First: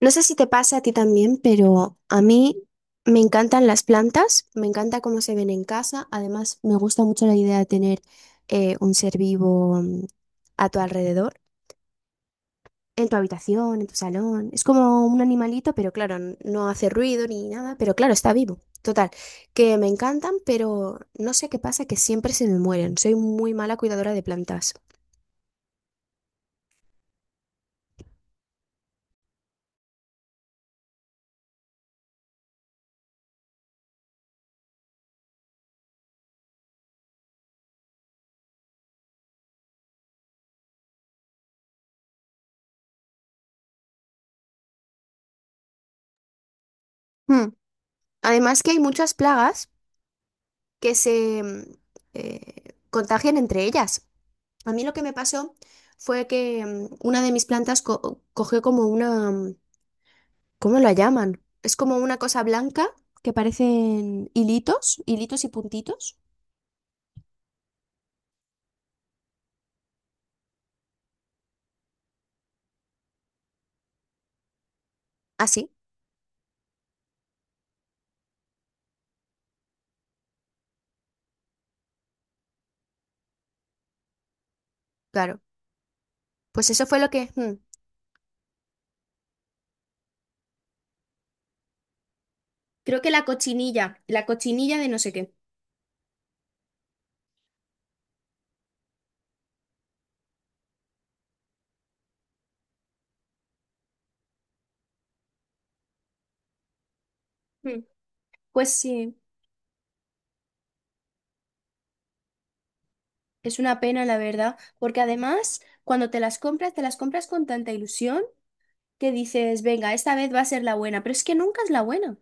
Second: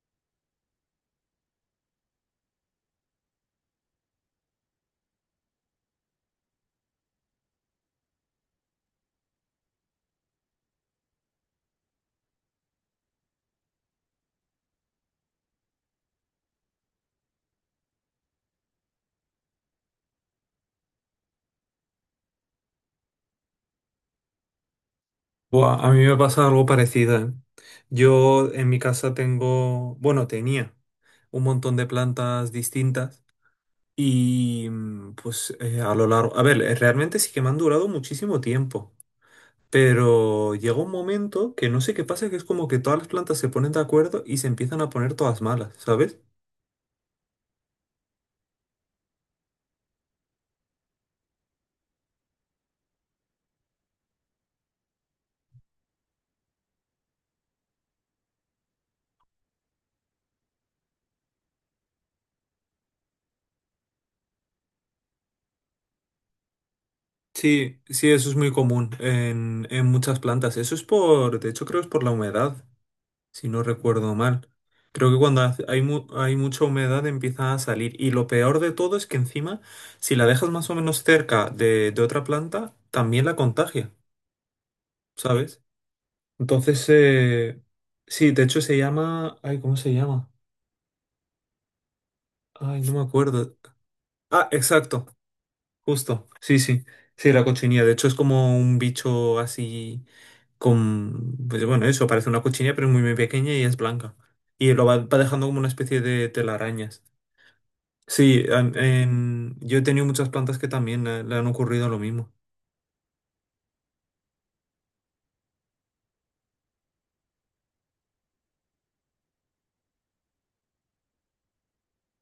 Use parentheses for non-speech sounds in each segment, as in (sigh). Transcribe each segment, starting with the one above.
No sé si te pasa a ti también, pero a mí me encantan las plantas, me encanta cómo se ven en casa. Además, me gusta mucho la idea de tener un ser vivo a tu alrededor, en tu habitación, en tu salón. Es como un animalito, pero claro, no hace ruido ni nada, pero claro, está vivo. Total, que me encantan, pero no sé qué pasa, que siempre se me mueren. Soy muy mala cuidadora de plantas. Buah, a mí me pasa algo parecido, ¿eh? Yo en mi casa tengo, bueno, tenía un montón de plantas distintas y a lo largo, a ver, realmente sí que me han durado muchísimo tiempo, pero llega un momento que no sé qué pasa, que es como que todas las plantas se ponen de acuerdo y se empiezan a poner todas malas, ¿sabes? Hmm. Además que hay muchas plagas que se contagian entre ellas. A mí lo que me pasó fue que una de mis plantas cogió como una, ¿cómo la llaman? Es como una cosa blanca que parecen hilitos, hilitos y puntitos. Sí, sí, eso es muy común en muchas plantas. Eso es por, de hecho creo es por la humedad. Si no recuerdo mal, creo que Así, hay, hay mucha humedad empieza a salir. Y lo peor de todo es que encima, si la dejas más o menos cerca de otra planta, también la contagia, claro. ¿sabes? Pues Entonces, eso fue lo que... sí, de hecho se llama... Ay, ¿cómo se llama? Ay, no me Creo que acuerdo. La Ah, cochinilla de no exacto, sé qué. justo. Sí, sí. Sí, la cochinilla. De hecho es como un bicho así con... Pues bueno, eso, parece una cochinilla, pero es muy, muy pequeña y es blanca. Y lo va dejando como una especie de telarañas. Mm, Sí, Pues sí, yo he tenido muchas plantas que también le han ocurrido lo mismo. es una pena, la verdad, porque además, cuando te las compras con tanta ilusión que dices, venga, esta vez va a ser la buena, pero es que nunca es la buena.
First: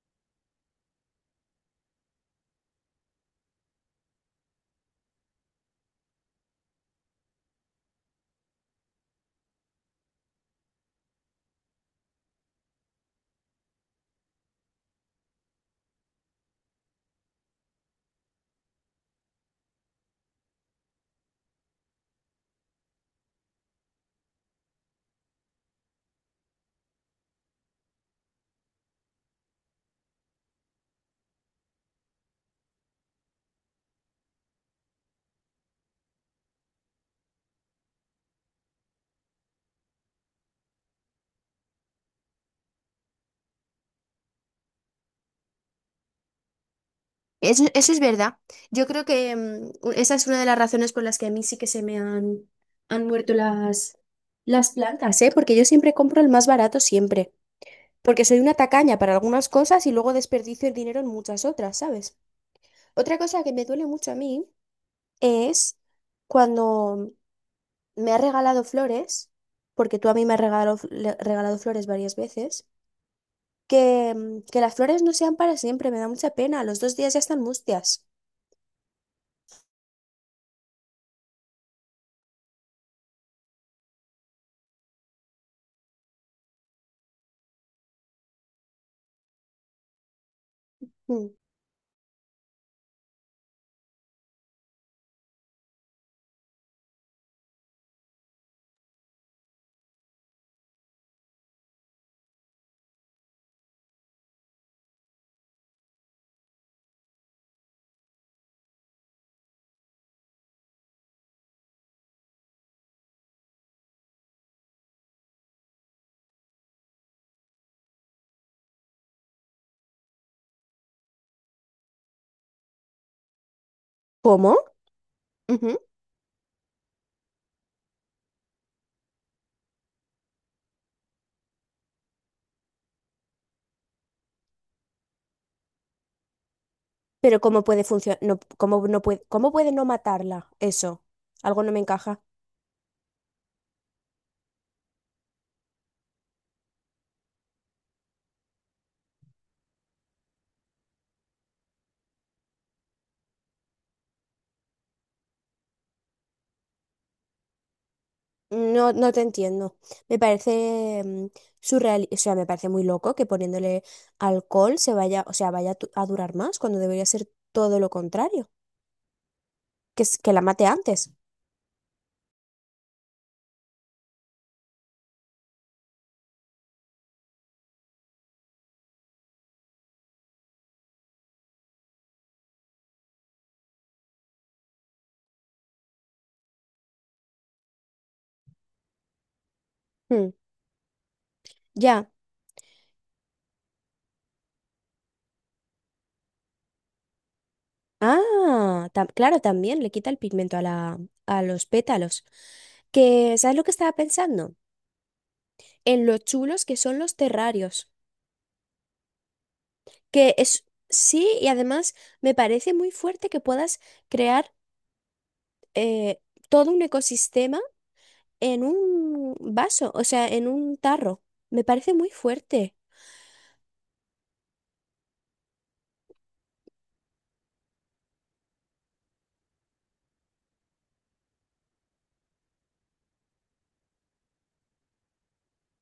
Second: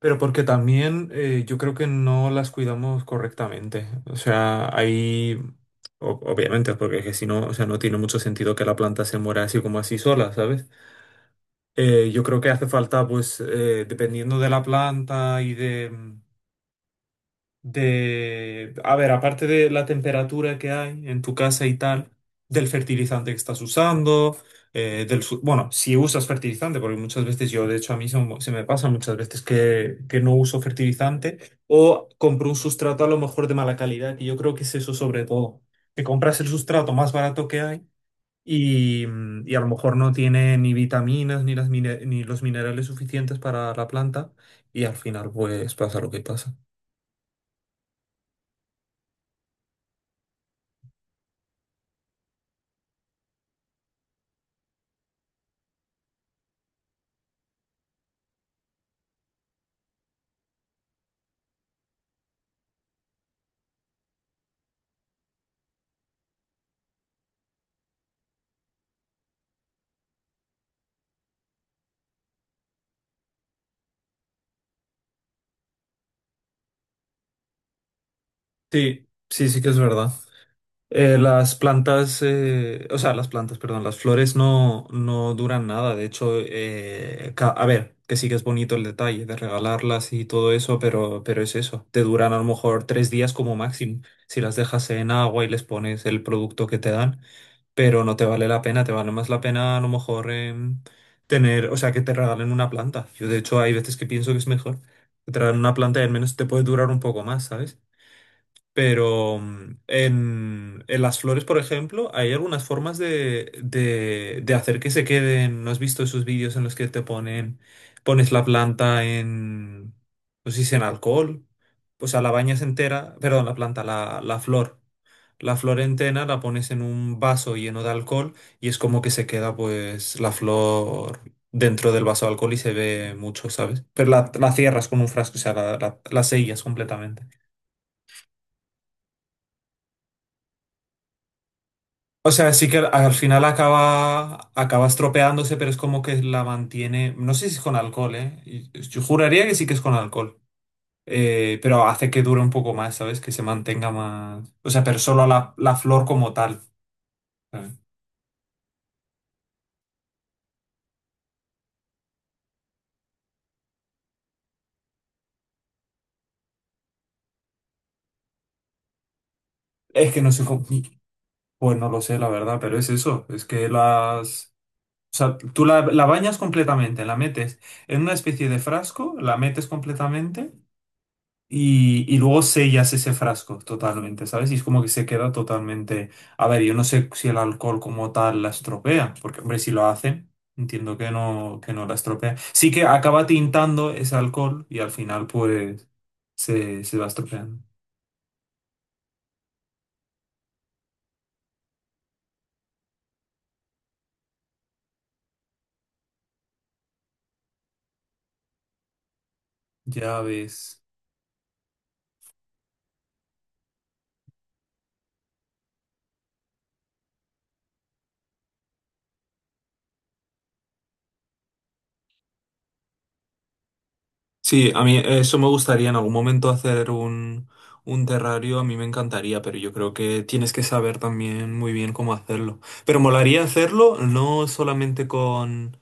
Pero porque también yo creo que no las cuidamos correctamente. O sea, hay... Obviamente, porque es que si no, o sea, no tiene mucho sentido que la planta se muera así como así sola, ¿sabes? Yo creo que hace falta, pues, dependiendo de la planta y de, a ver, aparte de la temperatura que hay en tu casa y tal, del fertilizante que estás usando, bueno, si usas fertilizante, porque muchas veces yo, de hecho, a mí se me pasa muchas veces que no uso fertilizante o compro un sustrato a lo mejor de mala calidad, y yo creo que es eso sobre todo, que compras el sustrato más barato que hay. Y, y a lo mejor no tiene ni vitaminas ni ni los minerales suficientes para la planta y al final pues pasa lo que pasa. Eso es verdad. Yo creo que esa es una de las razones por las que a mí sí que se me han, han muerto las plantas, ¿eh? Porque yo siempre compro el más barato siempre. Porque soy una tacaña para algunas cosas y luego desperdicio el dinero en muchas otras, ¿sabes? Otra cosa que me duele mucho a mí es cuando me has regalado flores, porque tú a mí me has regalado, regalado flores varias veces, que las flores no sean para siempre, me da mucha pena. A los dos días ya están mustias. Sí, sí, sí que es verdad. Las plantas, o sea, las plantas, perdón, las flores no duran nada. De hecho, a ver, que sí que es bonito el detalle de regalarlas y todo eso, Mm. pero es eso. Te duran a lo mejor tres días como máximo si las dejas en agua y les pones el producto que te dan, pero no te vale la pena. Te vale más la pena a lo mejor tener, o sea, que te regalen una planta. Yo, de hecho, hay veces que pienso que es mejor que te regalen una planta y al menos te puede durar un poco más, ¿sabes? Pero en las flores, por ejemplo, hay algunas formas de, de hacer que se queden. ¿No has visto esos vídeos en los que te ponen, pones la planta en, no sé si en alcohol, pues a la bañas entera, perdón, la planta, la ¿Cómo? flor. La flor entera la pones en un vaso lleno de alcohol y es como que se queda pues la flor dentro del vaso de alcohol y se ve mucho, ¿sabes? Pero la cierras con un frasco, o sea, la sellas completamente. Pero ¿cómo puede funcionar? No, ¿cómo no puede, cómo puede no matarla? Eso. Algo no me encaja. O sea, sí que al final acaba estropeándose, pero es como que la mantiene. No sé si es con alcohol, ¿eh? Yo juraría que sí que es con alcohol. Pero hace que dure un poco más, ¿sabes? Que se mantenga más. O sea, pero solo la flor como tal. ¿Sabes? No, no te entiendo. Me parece surreal, o sea, me parece muy loco que poniéndole alcohol se vaya, o sea, vaya a a durar más cuando debería ser todo lo contrario, que, Es que no que la sé cómo. mate antes. Pues no lo sé, la verdad, pero es eso. Es que las. O sea, tú la bañas completamente, la metes en una especie de frasco, la metes completamente. Y luego sellas ese frasco totalmente, ¿sabes? Y es como que se queda totalmente... A ver, yo no sé si el alcohol como tal la estropea, porque, hombre, si lo hace, Hmm, entiendo que no la ya. estropea. Sí que acaba tintando ese alcohol y al final, pues, se va estropeando. Ah, claro, también le quita el pigmento a la, a los pétalos. Que, ¿sabes lo que estaba pensando? En lo chulos que son los terrarios. Ya Que es, ves. sí, y además me parece muy fuerte que puedas crear eh, todo un ecosistema en un vaso, o sea, en un tarro. Me parece muy fuerte. Sí, a mí eso me gustaría en algún momento hacer un terrario, a mí me encantaría, pero yo creo que tienes que saber también muy bien cómo hacerlo. Pero molaría hacerlo no solamente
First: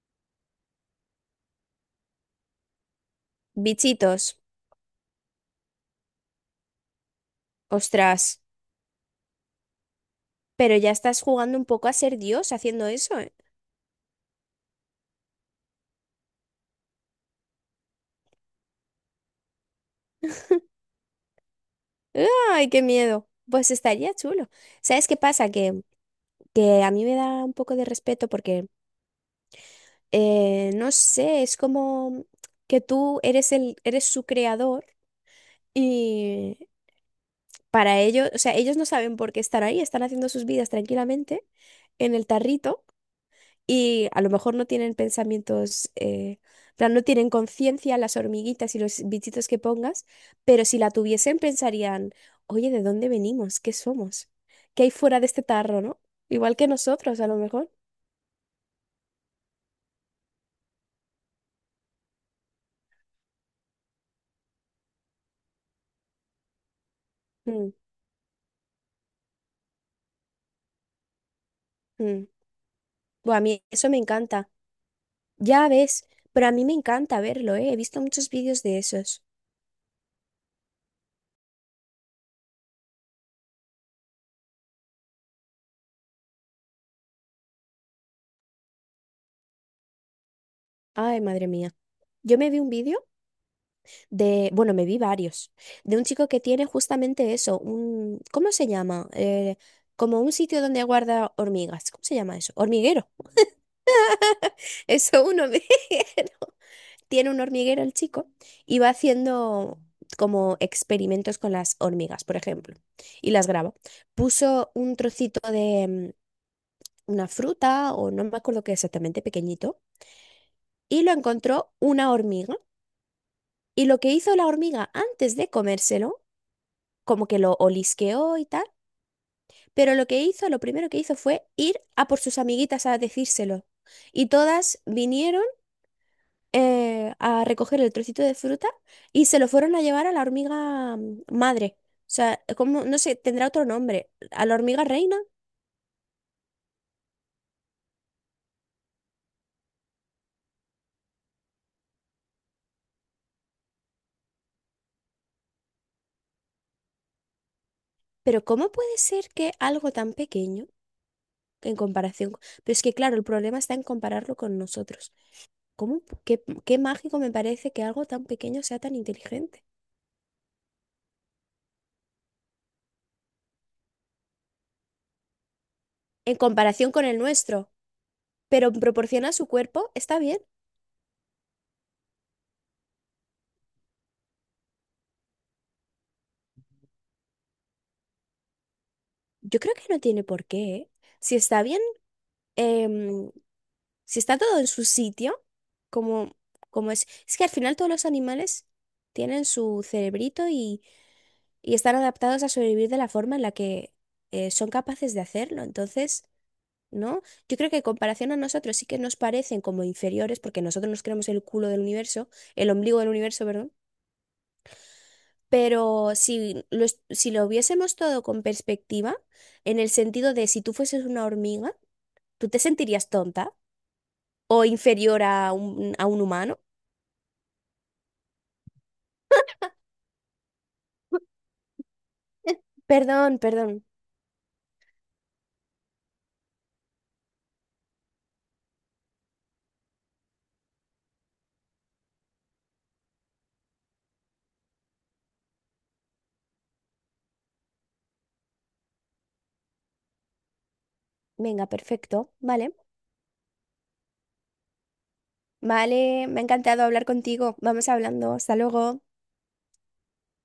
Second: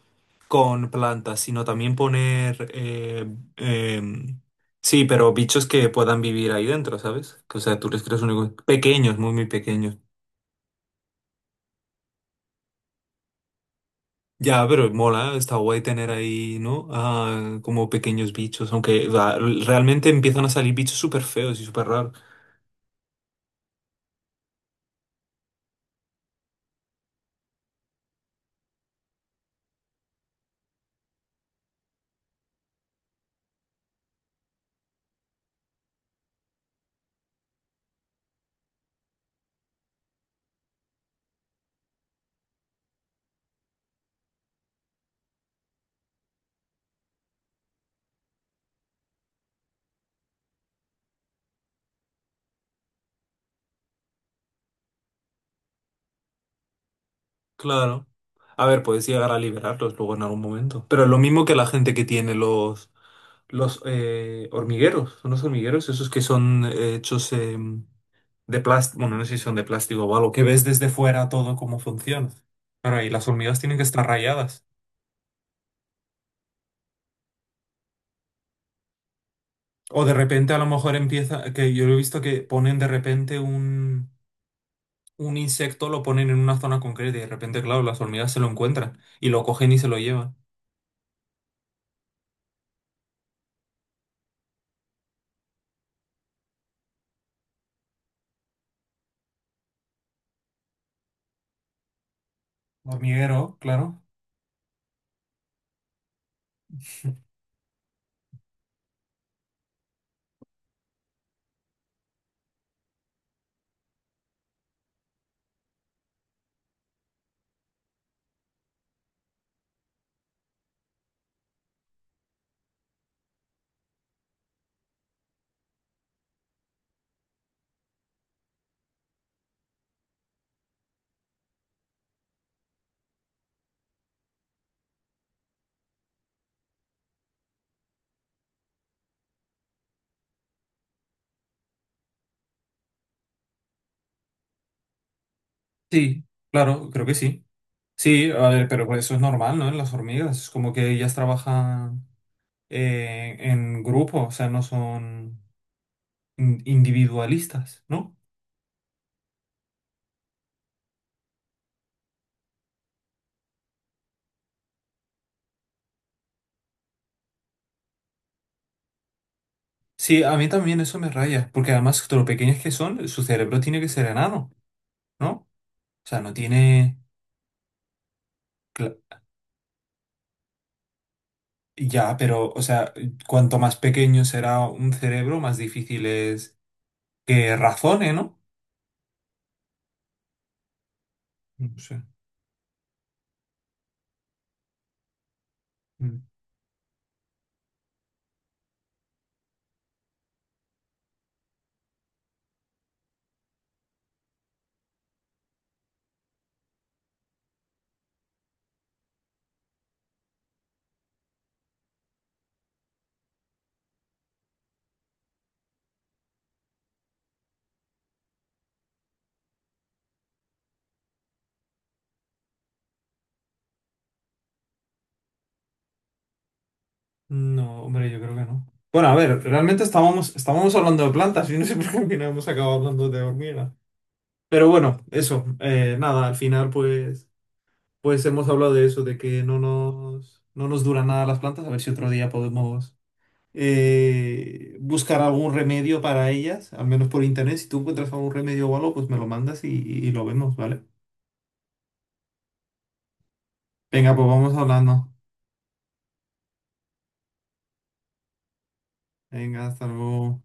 con plantas, sino también poner... Bichitos, em, sí, pero bichos que puedan vivir ahí dentro, ¿sabes? Que, o sea, tú les creas ostras, únicos pequeños, muy, muy pequeños. pero ya estás jugando un poco a ser Dios haciendo eso, ¿eh? Ya, pero mola, está guay tener ahí, ¿no? Ah, como pequeños bichos, aunque o realmente empiezan a salir bichos súper feos y súper raros. ¡Ay, qué miedo! Pues estaría chulo. ¿Sabes qué pasa? Que a mí me da un poco de respeto porque, no sé, es como que tú eres el, eres su creador. Y para ellos, o sea, ellos no saben por qué están ahí, están haciendo sus vidas tranquilamente en el tarrito y a lo mejor no tienen pensamientos, en plan, no tienen conciencia las hormiguitas y los bichitos que pongas, pero si la tuviesen pensarían, oye, ¿de dónde venimos? ¿Qué somos? ¿Qué hay fuera de este tarro, no? Igual que nosotros, a lo mejor. Claro. A ver, puedes llegar a liberarlos luego en algún momento. Pero es lo mismo que la gente que tiene los hormigueros. Son los hormigueros, esos que son hechos Mm, de plástico. Bueno, no sé si son de plástico o algo, que ves desde fuera todo cómo mm. funciona. Claro, y las Buah, a hormigas mí tienen que eso me estar encanta. rayadas. Ya ves, pero a mí me encanta verlo, ¿eh? He visto muchos vídeos de esos. O de repente a lo mejor empieza, que yo he visto que ponen de repente un insecto, lo ponen en una zona concreta y de repente, claro, las hormigas se lo encuentran y lo cogen y se lo llevan. Ay, madre mía. Yo me vi un vídeo de, bueno, me vi varios, de un chico que tiene justamente eso, un, ¿cómo se llama? Como un sitio donde guarda hormigas, ¿cómo se llama eso? Hormiguero, Hormiguero, claro. (laughs) eso, un hormiguero. (laughs) Tiene un hormiguero el chico y va haciendo como experimentos con las hormigas, por ejemplo, y las graba. Puso un trocito de una fruta o no me acuerdo qué exactamente, pequeñito, y lo encontró una hormiga. Y lo que hizo la hormiga antes de comérselo, como que lo olisqueó y tal, pero lo que hizo, lo primero que hizo fue ir a por sus amiguitas a decírselo. Y todas vinieron a recoger el trocito de fruta y se lo fueron a llevar a la hormiga madre. O sea, como, no sé, tendrá otro nombre, a la hormiga reina. Sí, claro, creo que sí. Sí, a ver, pero pues eso es normal, ¿no? En las hormigas, es como que ellas trabajan en grupo, o sea, no son individualistas, ¿no? Pero ¿cómo puede ser que algo tan pequeño en comparación? Pero es que, claro, el problema está en compararlo con nosotros. ¿Cómo, qué, qué mágico me parece que algo tan pequeño sea tan inteligente? Sí, a mí también eso me raya, porque además, de lo pequeñas que son, su cerebro tiene que ser enano, ¿no? O sea, no En comparación tiene... con el nuestro. Pero en cla- proporción a su cuerpo, está bien. Ya, pero, o sea, cuanto más pequeño será un cerebro, más difícil es que razone, ¿no? Yo creo que no tiene por qué, ¿eh? Si está No bien, sé. em, si está todo en su sitio, como, como es. Es que al final todos los animales tienen su cerebrito y están adaptados a sobrevivir de la forma en la que son capaces de hacerlo. Entonces, ¿no? Yo creo que en comparación a nosotros sí que nos parecen como inferiores, porque nosotros nos creemos el culo del universo, el ombligo del universo, perdón. Pero si lo, si lo viésemos todo con perspectiva, en el sentido de si tú fueses una hormiga, ¿tú te sentirías tonta o inferior a un humano? No, hombre, yo creo que no. Bueno, a ver, realmente estábamos hablando de plantas (laughs) y no sé por qué al final hemos acabado hablando de Perdón, hormigas. perdón. Pero bueno, eso, nada, al final pues hemos hablado de eso, de que no no nos duran nada las plantas, a ver si otro día podemos buscar algún remedio para ellas, al menos por internet. Si tú encuentras algún remedio o algo, pues me lo mandas y lo vemos, ¿vale? Venga, perfecto. Vale. Venga, pues vamos hablando. Vale, me ha encantado hablar contigo. Vamos hablando. Hasta luego. Venga, hasta luego.